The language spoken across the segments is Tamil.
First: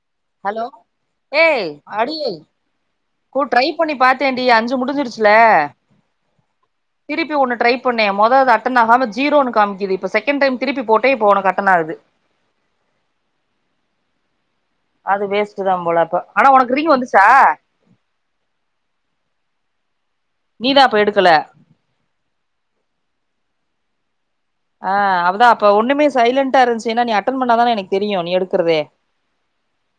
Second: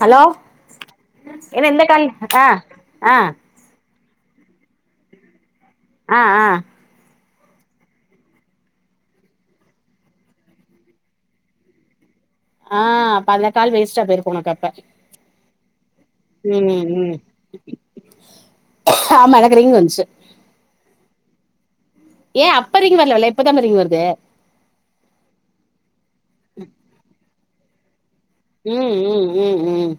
ஹலோ என்ன இந்த காய் அ கு ட்ரை பண்ணி பாத்தேன்டி அஞ்சு முடிஞ்சிருச்சுல ஆ ஆ திருப்பி ஒன்னு ட்ரை பண்ண மொத அது அட்டன் ஆகாம ஜீரோனு காமிக்குது இப்ப செகண்ட் டைம் திருப்பி போட்டே இப்போ உனக்கு அட்டன் ஆகுது ஆ அப்ப அந்த கால் வேஸ்ட்டா போயிருக் உனக் அப்ப அது வேஸ்ட்டு தா போல அப் ஆமா எனக்கு ரிங் வந்ச்சு நீதா அப்ப எடுக்கல ஏ அப்ப ரிங் வரல வ இல்ல இப்பதா ரிங் வருது ஆ அதா அப்ப ஒண்ணுமே சைலண்டா இருன்ச்சு ஏனா நீ அட்டன் பண்ணாதானே எனக் தெரியு நீ எடுக்கறதே ம் ம் ம் ம்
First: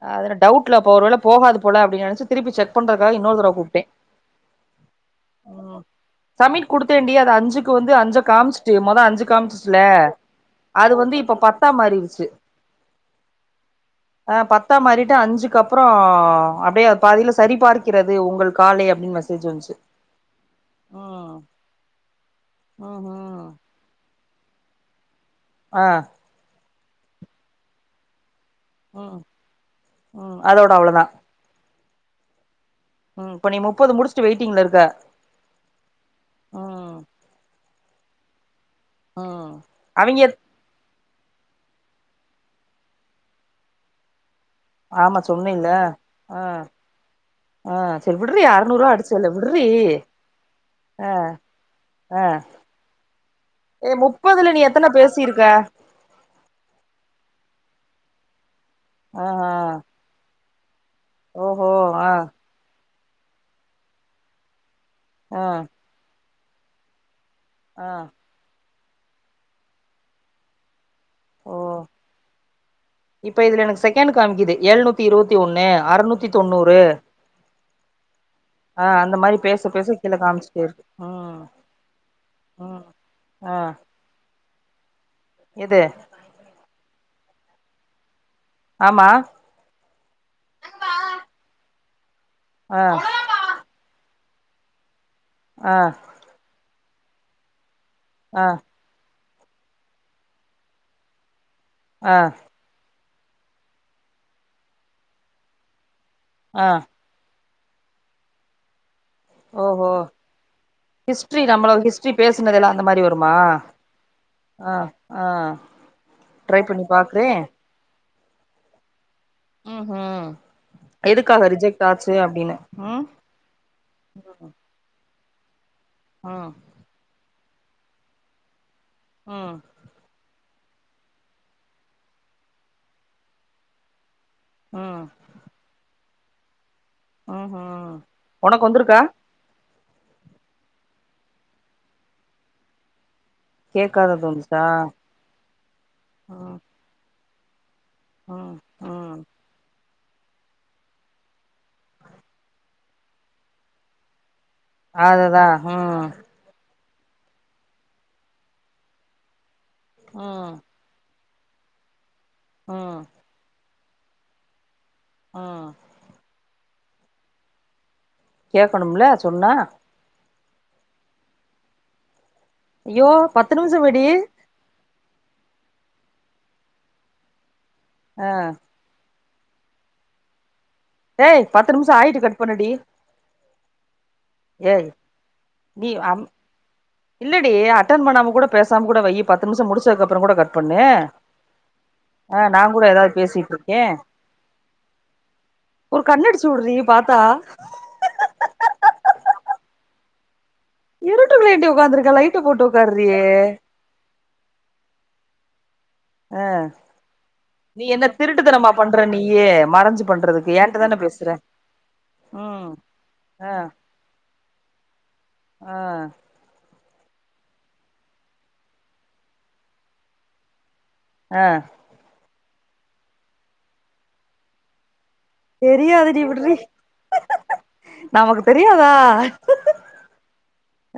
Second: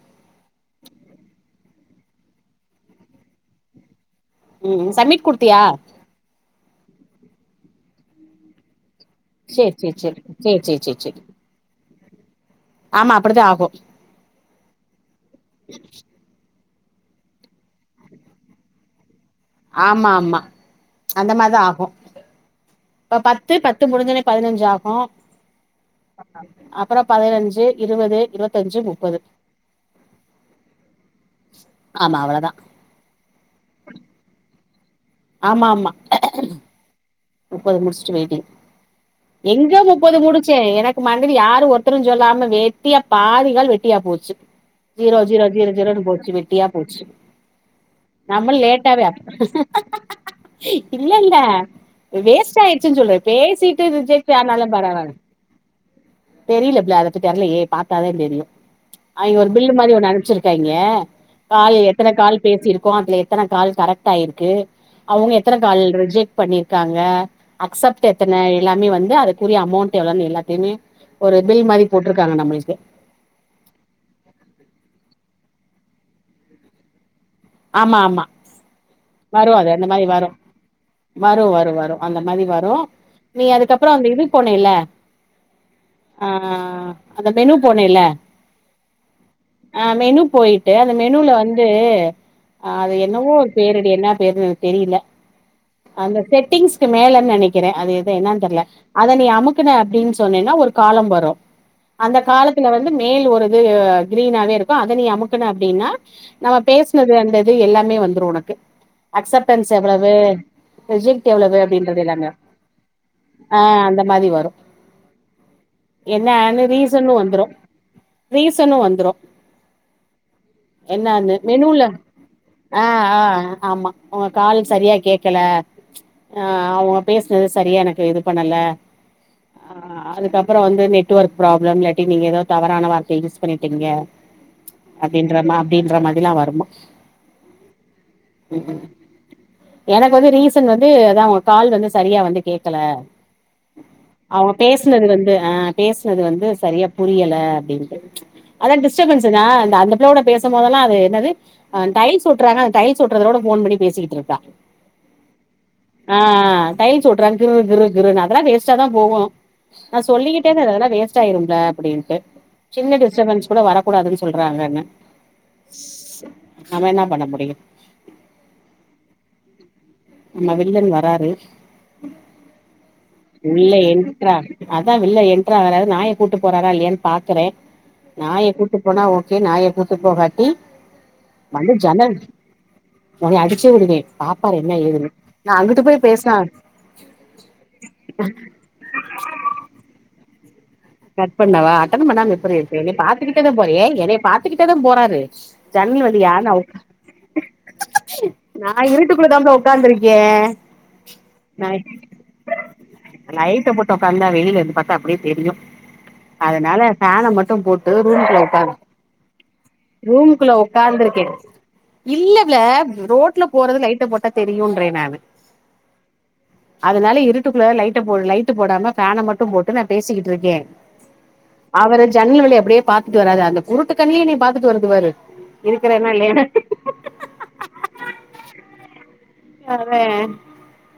டவுட்ல அப்ப ஒருவேள போகாது போல அப்படின் நெனச்சு திருப்பி செக் பண்றதுக்காக இன்னொரு தடவ கூப்டே ம் சமீட் குடுத்தியா சமீட் குடுத்தேண்டி அது அஞ்சுக்கு வந்து அஞ்ச காமிச்சிட்டு மொத அஞ்சு சேரி காம்ச்சுல சேரி சேரி சேரி சேரி அது சேரி வந்து சேரி இப்ப பத்தா மாறிருச்சு ஆமா அப்படித்தா ஆகு ஆ பத்தா மாரிட்டு அஞ்சுக்கப்றோ அப்டியே அது பாதில சரி பார்க்கிறது உங்க கால்லை அப்டின்னு மெசேஜ் வந்துச்சு ஆமா ஆமா அந்த ம் மாரிதா ஆகு ம் இப்ப ம் பத்து பத்து முடிஞ்சோனே பதினஞ்சாகு ஆ அப்புறோ பதினஞ்சு இருவது இருவத் தஞ்சு முப்பது ம் ம் அதோட ஆமா அவ்ளோதா உம் இப்ப நீ முப்பது முடிச்சுட்டு வெயிட்டிங்ல இருக்க ஆமா ஆமா ம் முப்பது முடிச்சுட்டு வெயிட்டிங் ம் எங்க முப்பது அவிங்க முடிச்சே எனக்கு இந்த மாதிரி யாரும் ஒருத்தரும் சொல்லாம வெட்டியா பாதி கால் வெட்டியா போச்சு ஆமா ஜிரோ ஜிரோ சொன்னேல்ல ஜிரோ ஜிரோன்னு போச்சு ஆ வெட்டியா போச்சு ஆ சரி விட்றி நம்ம அறுநூறு ரூபா லேட்டாவே அடிச்சல்ல விட்றி ஆ இல்ல இல்ல ஆ வேஸ்ட் ஆயிடுச்சுன்னு சொல்லு பேசிட்டு ஏ ரிஜெக்ட் முப்பதுல நீ ஆனாலும் எத்தன பரவால பேசிருக்க தெரியல பிள அதபத் தெரிலையே போய் பாத்தா தான் தெரியும் ஆ அவுங்க ஆ ஒரு பில்லு மாதிரி ஒண்ணு அனுப்ச்சிருக்காங்க ஓஹோ கால் ஆ எத்தன கால் பேசிருக்கோம் அதுல எத்தன கால் கரெக்ட்டா இருக்கு அவுங்க ஆ எத்தன கால் ரிஜெக்ட் பண்ணிருக்காங்க ஆ அக்சப்ட் எத்தன எல்லாமே வந்து அதுக்குரிய அமௌண்ட் எவ்ளோன்னு எல்லாத்தையுமே ஒரு ஓ பில் மாரி போட்ருக்காங்க நம்மளுக்கு இப்ப இதுல எனக்கு செகண்ட் காமிக்குது எழுநூத்தி இருவது த்தி ஒண்ணு அறுநூத்தி தொண்ணூறு ஆமா ஆமா ஆ அந்த மாரி பேச பரவாயில அந்த பேச மாரி கீழ வரும் காமிச்சுட்டே இருக்கு ம் வரும் வரும் வரும் அந்த மாரி வரும் ம் நீ ஆ அதுக்கப்புறோ அந்த இது போனேல்ல எது ஆஹ் ஆஹ் அந்த மெனு போனேல்ல ஆமா அஹ் மெனு போயிட்டு அந்த மெனுல வந்து ஆஹ் ஆ அது என்னவோ ஒரு பேருடி என்ன பேருனு எனக்கு தெரியல ஆ அந்த செட்டிங்ஸ் அதுக்கு மேலன்னு நெனைக்கிற அது இது என்னானு ஆ தெரில அத நீ அமுக்கன அப்படின் சொன்னன்னா ஒரு காலம் வரு ஆ அந்த காலத்துல வந்து மேல் ஒரு இது கிரீனாவே இருக்கும் அத நீ அமுக்குன அப்படின்னா நம்ம ஆ பேசினது அந்த இது எல்லாமே வந்துரும் உனக்கு அக்சப்டன்ஸ் ஓஹோ எவ்வளவு ரிஜக்ட் ஹிஸ்ட்ரி எவ்வளவு நம்மள அப்படின்றது ஹிஸ்ட்ரி எல்லாமே பேசுனதுல அந்த மாரி வருமா ஆஹ் அந்த மாதிரி வரும் ஆ ஆ ட்ரை என்னன்னு பண்ணி ரீசனும் பாக்குறே வந்துரும் ரீசனும் வந்துரும் ம்ஹும் என்னன்னு எதுக்காக மெனுல ரிஜெக்ட் ஆச்சு அப்டின்னு ம் ஆஹ் ஆஹ் ஆமா உங்க கால் சரியா கேக்கல ம் ஆஹ் அவுங்க பேசுனது சரியா எனக்கு இது பண்ணல உம் அப்புறம் வந்து நெட் ஒர்க் ப்ராப்ளம் இல்லாட்டி நீங்க ஏதோ தவறான வார்த்தைய யூஸ் பண்ணிடீங்க ம் அப்டின்ற மாதிரி அப்படின்ற மாதிரி எல்லாம் வருமா உஹம் உனக்கு வந்தருக்கா எனக்கு வந்து ரீசன் வந்து அதான் உங்க கால் வந்து சரியா வந்து கேக்கல கேக்காதது அவுங்க வந்துச்சா பேசினது வந்து அஹ் பேசினது வந்து ம் சரியா புரியல அப்படின்னு ம் அதான் ம் டிஸ்டபன்ஸ் தான் அந்த அந்த பிள்ளையோட பேசும் போதெல்லாம் அது என்னது அஹ் டைல்ஸ் ஒட்டுறாங்க அந்த டைல்ஸ் ஒட்டுறதோட ஃபோன் பண்ணி பேசிக்கிட்டு இருக்கா அதுதா உம் ஆ டைல்ஸ் ஒட்டுறாங்க கிரு கிரு கிருன்னு அதெல்லாம் வேஸ்ட்டா தான் போகும் நா சொல்லிக்கிட்டே ம் தா இருந்தே அதெல்லா வேஸ் ட்டாயிருப்ள அப்படின்ட்டு சின்ன ம் டிஸ்டர்பன்ஸ் கூட வரக்கூடாதுன்னு சொல்றாங்கன்ன ஆஹ் நம்ம என்ன பண்ண முடியும் கேக்கணும்ல சொன்னா ஆமா வில்லன் வராரு ஐயோ பத்து உள்ள நிமிஷோ வெடி என்ட்ரா ஆகு தான் வில்லன் என்ட்ராகுறாரு நாய கூட்டு போறாரா இல்லையான்னு பாக்குறேன் ஆ நாய கூட்டிட்டு போனா ஓகே நாய கூட்டு போகாட்டி ஏய் வந்து பத்து நிமிஷோ ஜன்னல் ஆயிட்டு கட் பண்ணுடி உன்னய அடிச்சே விடுவேன் பாப்பாறே என்ன ஏய் ஏதுன்னு நா அங்கிட்டு நீ போய் அம் பேசினன் இல்லடி அட்டன் பண்ணாம கூட பேசாம கூட வை பத்து நிமிஷம் முடிச்சது அப்புறம் கூட கட் பண்ணு கட் பண்ணவா அட்டன் பண்ணாம ஆ எப்ட்றீ நா இருக்க கூட என்ன ஏதாவது பாத்துக்கிட்டே தான் போற பேசிட்ருக்கே என்னைய பாத்துக்கிட்டே தான் போறாரு ஒரு ஜன்னல் கண்ணடிச்சுடுறீ பாத்தா நான் இருட்டுக்குள்ள தாம் பிள்ள உக்காந்து இருக்கேன் இருட்டுக்குள்ளேண்டி உக்காந்துருக்கே லைட்ட போட்டு உக்காருடி வெளியில இருந்து பாத்தா அப்டியே தெரியும் ஆ அதனால ஃபேனை மட்டும் நீ போட்டு என்ன ரூமுக்குள்ள திருட்டுத்தனமா உக்காரு பண்ற நீயி மறைஞ்சு பண்றதுக்கு ரூமுக்குள்ள ஏன்ட்ட உக்காந்த் தான பேசுற வந்திருக்கேன் இல்லப்பிள்ள ம் ரோட்ல ஆ போறது லைட்ட போட்டா தெரியும்ன்றேன் நானு ஆ அதனால இருட்டுக்குள்ள லைட்ட போ லைட்டு போடாம பேனை மட்டும் போட்டு நான் பேசிட்டு இருக்கே ஆ அவரு ஜன்னல் வழி அப்டியே பாத்துட்டு வராரு அந்த குருட்டு கண்லேயு என்ன பாத்துட்டு வருதுபாரு தெரியாதுடி விடுரி நமக்கு தெரியாதா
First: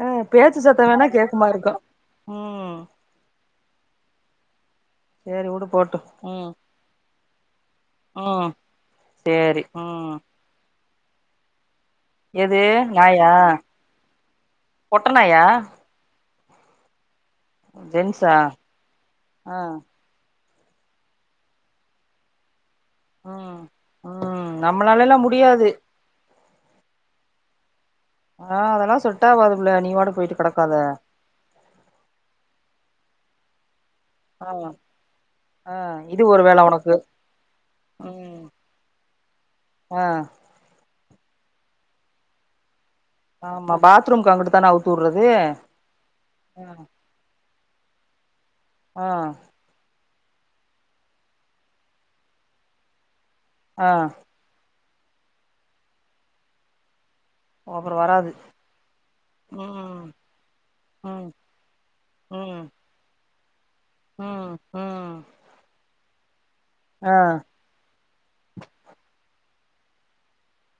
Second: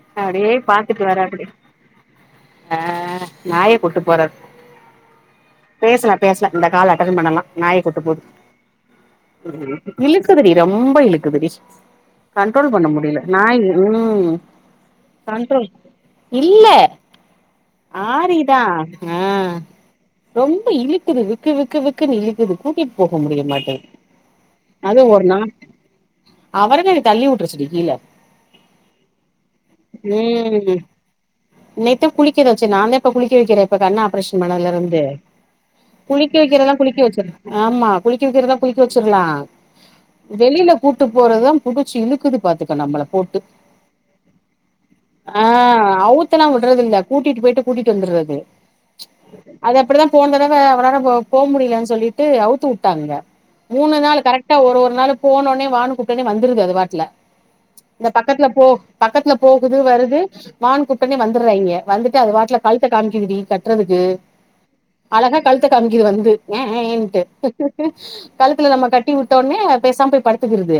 ஆ அப்டியே பேச்சு சத்தோ பாத்துட்டு வேணா வரே அப்டி கேக்குமா இருக்கு ம் அஹ் நாயேப் கூட்டு போறாரு சேரி வுடு போட்டு பேஷ்ல ம் பேஷ்ல இந்த காலு அட்டனு பண்ணலா நாய கூட்டு போது ம் சேரி ம் இழுக்குதுடி ரொம்ப இழுக்குதுடி எது கண்ட்ரோல் பண்ண முடியல நாயா நாய் உம் பொட்ட நாயா கண்ட்ரோல் இல்ல ஜென்ஸா ஆரிதா ஆஹ் ஆ ரொம்ப இழுக்குது விக்கு விக்கு விக்குன்னு இழுக்குது கூட்டிட்டு போக முடிய ம் மாட்டேங் ம் அது நம்மளாலல்லா ஒரு நாள் முடியாது அவர்கள் தள்ளி உட்ற சொல்லு கீழே ஆ அதெல்லா செட் ஆவாது புள்ள நீ பாட்டுக்கு போயிட்டு கெடக்காத உம் நேத்து புளிக்கறி வச்சே நான்தே இப்ப குளிக்க வைக்கிறேன் இப்ப கண் ஆப்ரேஷன் ஆ பண்ணதுல இருந்து ஆ இது குளிக்க ஒரு வேல வைக்கிறதுல்லா உனக்கு குளிக்க வச்சிரு ஆமா குளிக்க ம் வைக்கிறதுதா குளிக்க வச்சிரலா ஆ வெளில கூட்டு போறதான் புடிச்சு இழுக்குது பாத்துக்க நம்மள போட்டு ஆமா பாத்ரூம்க்கு அங்குட்டு தான அவுத்து வுட்றது அஹ் அவுத்தெல்லா உடுறது இல்ல கூட்டிட்டு போய்ட்டு கூட்டிட்டு வந்துறது பது ஆ அது அப்படித்தான் போன தடவை அவரால போவ முடியலன்னு சொல்லிட்டு அவுத்து விட்டாங்க ஆ மூணு நாள் கரெக்டா ஒரு ஒரு நாள் போனோனே வானு கூப்டோனே வந்துருது அது பாட்லா ஓவர் இந்த பக்கத்துல போ பக்கத்துல போகுது வருது வான் கூப்டோனே ம் வந்துடுறாங்க வந்துட்டு அது பாட்லா ம் கல்தட் காமிக்குதடி கட் றதுக்கு ம் ம் அழகா கழுத்த காம்பிக்கிது வந்து [unintelligible] ஆ ஏன்ட்டு கழுத்துல நம்ம கட்டி உட்டோனே பேசாம போய் படுத்துக்குறது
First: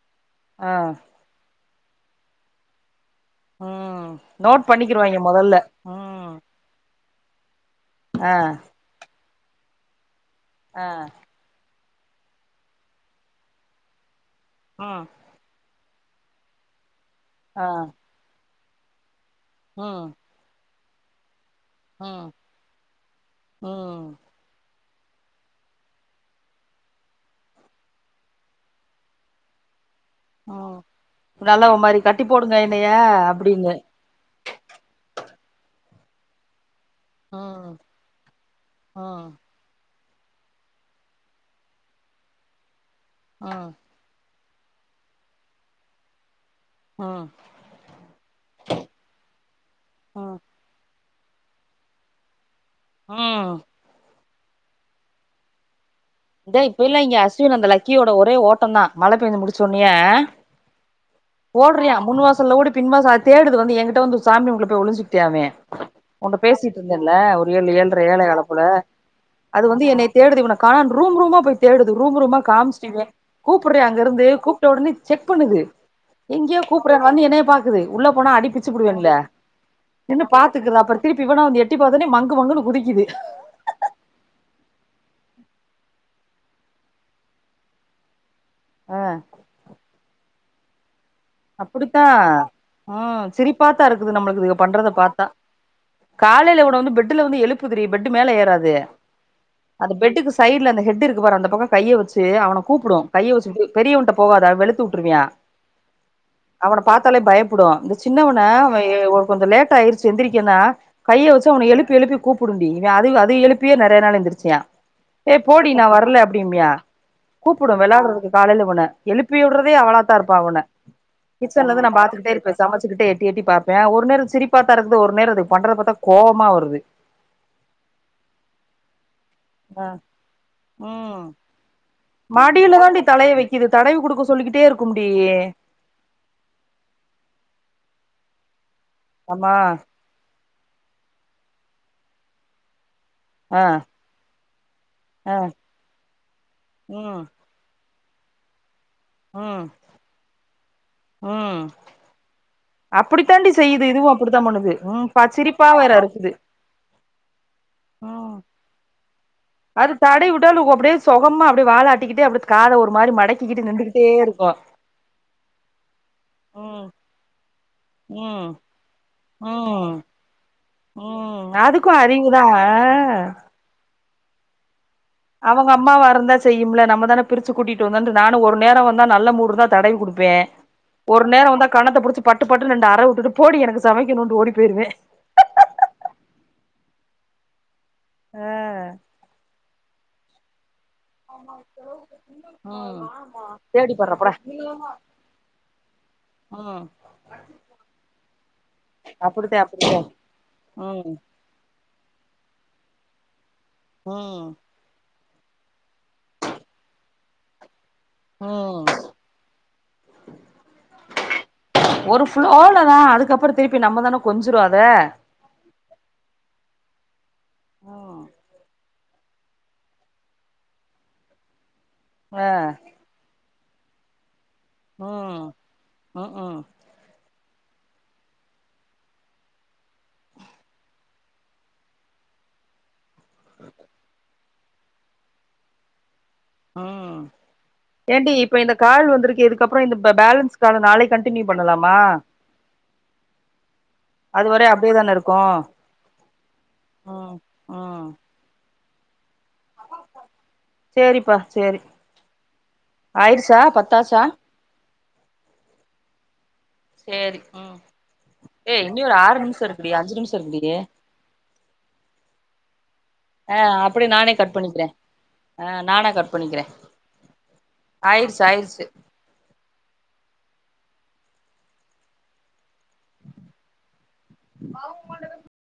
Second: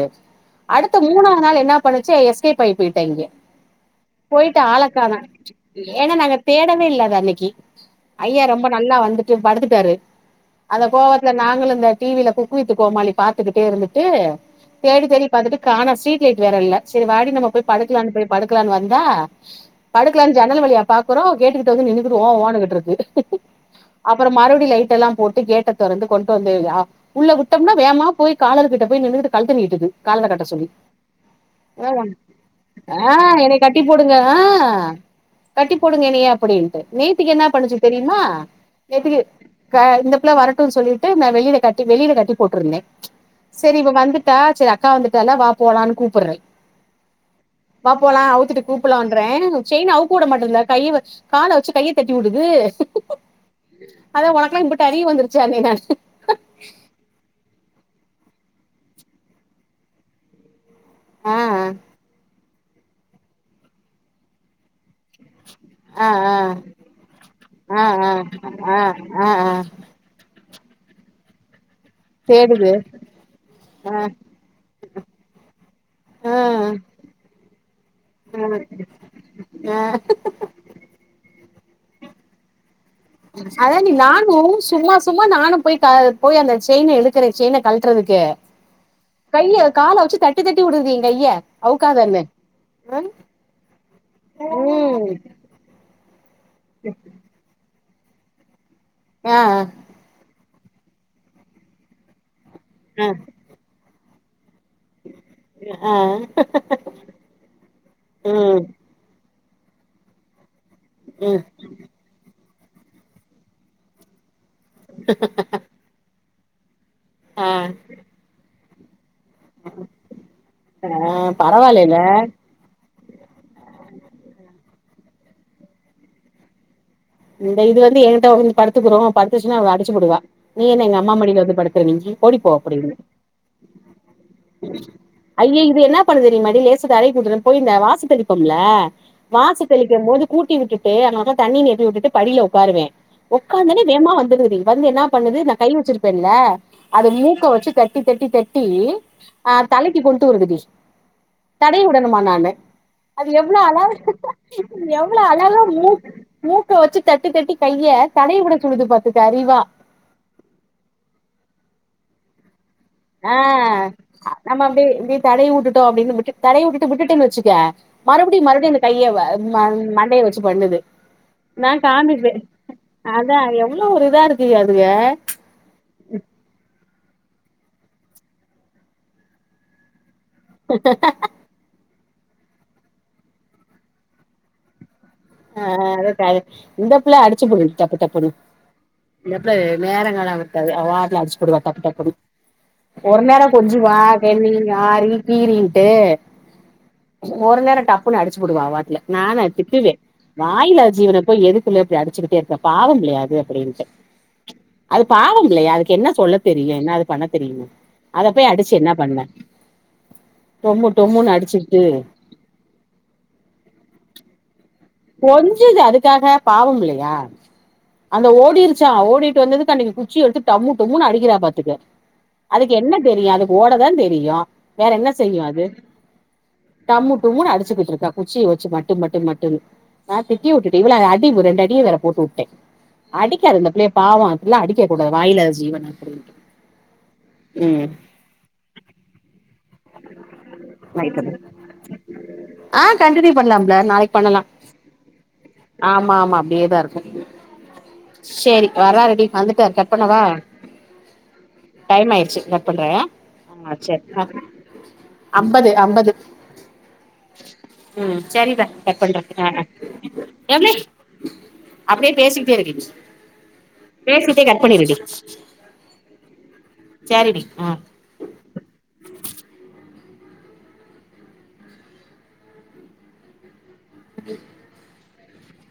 ஆ அடுத்த மூணா நாள் என்ன படிச்ச எஸ்கே பைபிட் தேங்கியூ ம் போயிட்டு நோட் ஆளக்கானோ பண்ணிக்கிருவாய்ங்க மொதல்ல ஏன்னா ம் நாங்க தேடவே இல்ல அத அன்னைக்கு ஆ ஐயா ரொம்ப நல்லா வந்துட்டு படுத்துட்டாரு அந்த ஆ கோவத்ல நாங்களு அத டிவியில குக்குவித்து கோமாளி பார்த்துகிட்டே இருந்துட்டு ம் தேடி தேடி பார்த்துட்டு கானோ ஸ்ட்ரீட் லைட் வேற இல்ல சரி வாடி நம்ம ஆ போய் படுக்கலான் போய் படுக்கலான் வந்தா ம் படுக்கலான் ஜன்னல் வழியா பாக்குறோ கேட்டு கிட் ட வந்து நின்னுட்டு ஓ ம் ஓன்கிட்ருக்கு ம் அப்புற மறுபடியு லைட்டலா போட்டு கேட்டத் தொறந்து கொண்டு வந்தயா உள்ள விட்டோம்ன வோகமா போய் காலர் கிட்ட போய் நின்னுட்டு கழுத்த நீட்டுது கால்லே கட்ட சொல்லி ம் நல்லா ஒரு மாரி அஹ்ன் கட்டி போடுங்க என்னைய என்னை அப்டின்னு கட்டி போடுங்க அஹ்ன் அஹ்ன் கட்டி போடுங்க என்னைய அப்படின்ட்டு நேத்தேக்கு என்ன ப் ம் பண்ணிச்சு தெரியுமா நேத்தேக்கு ம் இந்த பிள்ளை வரட்டுன்னு சொல்லிட்டு நான் வெளியவே கட்டி வெளிய்ல கட்டி போட்ருந்தேன் ம் சரி இவ வந்துட் டா சரி அக்கா வந்துட்டால வா போலான்னு கூப்டுறே ம் வா போலாம் அவுத்துட்டு கூப்லாண்றேன் செயின் அவுக்க விட ம் மாட்டேங்குது கைய கால வச்சு கையை தட்டி உடுது ம் அதான் உறக்லைட் போட்டு அறிவு வந்துருச்சு அது நீதான் இந்த இப்பைலாம் இங்க அஸ்வின் அந்த லக்கியோட ஒரே ஓட்டோ தான் மழை பெய்ஞ்சு முடிச்சோனையே ஆ ஓடுறியா முன் வாசல்ல ஓடி பின்வாசல் தேடுது வந்து எங்கிட்ட வந்து சாமி ரூம்ல போய் ஒழிஞ்கிட்டியாமே ஆ உன்ட ஆ பேசிட்டு இருந்தேன்ல ஒரு ஏழு ஆ ஏழுறை ஆ ஏழைகால் போல ஆ ஆ ஆ அது வந்து என்னை தேடுது இவன க ரூம் ரூமா போ தேடுது ரூம் ரூமா தேடுது காமிச்சிடுவே கூப்பிடுற ஆ அங்க இருந்து கூப்பிட்ட உடனே செக் பண்ணுது ஆ ஆ இங்யே கூப்பற மாரி என்னயே பாக் குது உள்ள போனா அடி பிச்சு பிடுவன்ள ஆ நின்னு பாத்துக்குது அப்புற திருப்பி இவனா வந்து எட் எட்டி பாத்தோனே மங்கு மங்குனு குதிக் அதான்டி நானு சும்மா சும்மா நானு போய் போய் அந்த செய்னா இழுக்கிற செய்ன கழுட்டுறதுக்கு ஆ கையில் கால வச்சு தட் தட்டி தட்டி விடுதே அப்படித்தா ம் சிரிப்பாதா இருக்குது நம்மளுக்கு இதுக பண்றத ம் பாத்தா காலயில கூட வந்து பெட்டுல வந்து எழுப்புதுடி பெட்டு மேல ஏறாது ஆ அந்த பெட்டுக்கு சைட்ல அந்த ஹெட் இருக்கு அந்த பக்க கைய வச்சு அவன கூப்பிடு கைய வச்சு பெரியவன்ட போகாது வெளு அ அவன பாத்தாலே பயப்படு இந்த சின்னவனை ம் அவ கொஞ்ச லேட் ஆயிடுச்சு எந்திரிக்கனா கைய ம் வச்சு அவன எழுப்பி எழுப்பி கூப்புடுடி அது அது எழுப்பியே நெறய நாள் எந்துருச் சியா ஏ போடி நா வரல அப்படி இம்யா ஆ கூப்புடு விழாடுறதுக்கு காலயில இவன எழுப்பி விட்றதே அவளாத்தா இருப்ப அவன ஆ கிச்சன்ல இருந்து நா பரவாயில்லைல பாத்துக்கிட்டே இருப்பே சமைச்சுட்டே எட்டி எட்டி பாப்ப ஒரு நேரம் சிரிப்பா தா இரு வந்து ஒரு நேர அது பண்றது பாத்தா கோவமா வருது இந்த இது வந்து ஏன்ட வந் படுத்துகுடு படுத்துருச்சுன்னா அவ ஆ அடிச்சு போடுவா நீ என்ன எங்க அம்மா ம் மடில வந்து படுக்கற நீங்கி ஓடிப்போ மடியில அப்படின்னு தாண்டி தலைய வைக்குது தடவி குடுக்க சொல்லிக்கிட்டே இருக்கும்டி ஐயே இது என்னா பண்ணுது தெரியுமாடி லேச தரை கூட்றபோய் இருந்த வாச தேலி ப்போம்ல ஆமா வாச தெளிக்கும் போது கூட்டி விட்டுட்டு அந்த பக்கம் தண்ணி நிறுத்தி விட்டுட்டு படியில உக்காருவே ஆ உக்காந்தனே வேகமா வந்துருது வந்து என்ன ஆ பண்ணுது நா கை வச்சிருப்பேன்ல்ல அது ம் மூக்க வச்சு த தட்டி தட்டி தட்டி ஆ ம் தலைக்கு கொண்டு வருதுடி ம் தடைவி விடணுமா நா அது அப்படித்தாண்டி எவ்ளோ அழ செய்யுது இதுவு அப்படித்தா பண்ணுது ம் எவ்ளோ பா அழகா சிரிப்பா வேற மூக் இருக்குது மூக் க வச்சு தட்டி தட்டி கைய ம் தடவி வுட சொல்லுது பாத்துக்க அறி அது தடவி வுட்டா அப்டியே சொகமா அப்டியே வாழாட்டிக்கிட்டே அப்டி அ நம்ம அப்டியே இப்டி தடவி வுட்டுட்டோ அப்டி விட்டு தட ம் விட்டுட்டு விட்டுட்டோன்னு வச்சுக்க மறுபடியு ம் மறுபடியு அந்த கைய மண் ம் மண்டைய வச்சு பண்ணுது ம் நான் அதுக்கு காமிப்பே அறிவுதா ஆ அதா எவ்ளோ ஒரு இதா இருக்குக அதுக அவங்க அம்மாவா இருந்தா செய்யும்ல நம்ம தானே பிரிச்சு கூட்டிட்டு வந்தட்டு நானு ஒரு நேரொ வந்தா நல்ல மூடு இருந்தா தடவி குடுப்பே ஒரு நேரொ வந்த கண்ணத்த புடிச்சி பட்டு பட்டு ரெண்டு அர வுட்டுட்டு போடி எனக்கு சமைக்குணுட்டு ஓடி போய்ருவே அ அதா கரெக்ட் இந்த பிள்ள அடிச்சு புடு டப்பு டப்புனு ஆ இந்த புல்ல நேரங்காலோ வட்டது வாட்ல அடிச்சு புடுவா டக்கு டக்குனு ம் ஒரு நேரொ தேடி கொஞ்ஜூவா பார்றா போடா கண்மிணி ரி கீறி டு ம் ஒரு நேரொ டப்புன்னு அடிச்சி புடுவா அவாட்டுல நா அப்டித்தே திட்டுவே அப்டித்தே வாயிலா ம் ஜீவன போய் எதுக்குள்ள இப்டி அடிச்சுக்கிட்டே இருக்க பாவம்ல்லையாது அப்டின் ம் பாவம்மில்லையா அதுக்கு என்ன சொல்ல தெரியு என்ன அது பண்ண தெரியுமா அத போய் அடிச்சு ம் என்ன பண்ண டொம்மு டொம்முன்னு அடிச்சுக்கிட்டு ஒரு ஃப்ளோ ல தா அதுக்கப்ரோ திருப்பி நம்ம தானே கொஞ்ரோ அத கொஞ்சுது அதுக்காக பாவமில்லியா ம் அந்த ஓடி ருச்சா ஓடிட்டு வந்ததுக்கு அன்னைக்கு குச்சி எடுத்து டம்மு டும்ன்னு அடிக்றா பாத்துக்க ஆ அதுக்கு என்ன தெரியு அது ஓட தா தெரியு வேற என்ன செய்யு ம் அது ம்ஹூம் டம்மு டும்முனு அடு ச்சுகிட்டு இருக்கா குச்சிய வச்சு மட்டு மட்டு மட்டுனு நா திட்டி வுட்டுடே இவ்ளோ அடி ரெண்டு அடிய வேற போட்டுவுட்ட அடிக்காத இந்த புள்ளய பாவோ அப்டில்லா அடிக்க கூடாது வாயிலாத ஜீவன் அப்டின் அ ஏன்டி இப்ப இந்த கால் வந்திருக்கே இதுக்கப்றோ இந்த பேலன்ஸ் கால் நாளைக்கு கண்ட்டின்யூ பண்ணலாமா அ கண்டின்யூ பண்லாம் புள்ள நாளைக்கு பண்ணலா அது வரை அப்டியே தான இருக்கு ஆமா ஆமா அப்டியேதா இருக்கு ம் ம் சேரி வர்ராருடி வந்துட்டாரு கட்பன்னவா சேரிப்பா சேரி டைம் ஆய்டுச்சு கட் பண்றா ஆயிடுச்சா அ சேரி பத்தாச்சா அம்பது அம்பது சேரி ம் சரிடா ஏ கட் இனி ஒரு பண்றே ஆறு ஆ ஆ நிமிஷோ இருக்குடி அஞ்சு நிமிஷோ இருக்குடி ஏ அப்டியே பேசிகிட்டே இருடி அ அப்டியே நானே பேசிட்டே கட் பண்ணிக்ற பண்ணிருடி அ நானா கட் பண்ணிக்ற சரிடி ஆ ஆய்ருச்சு ஆய்ருச்சு [unintelligible]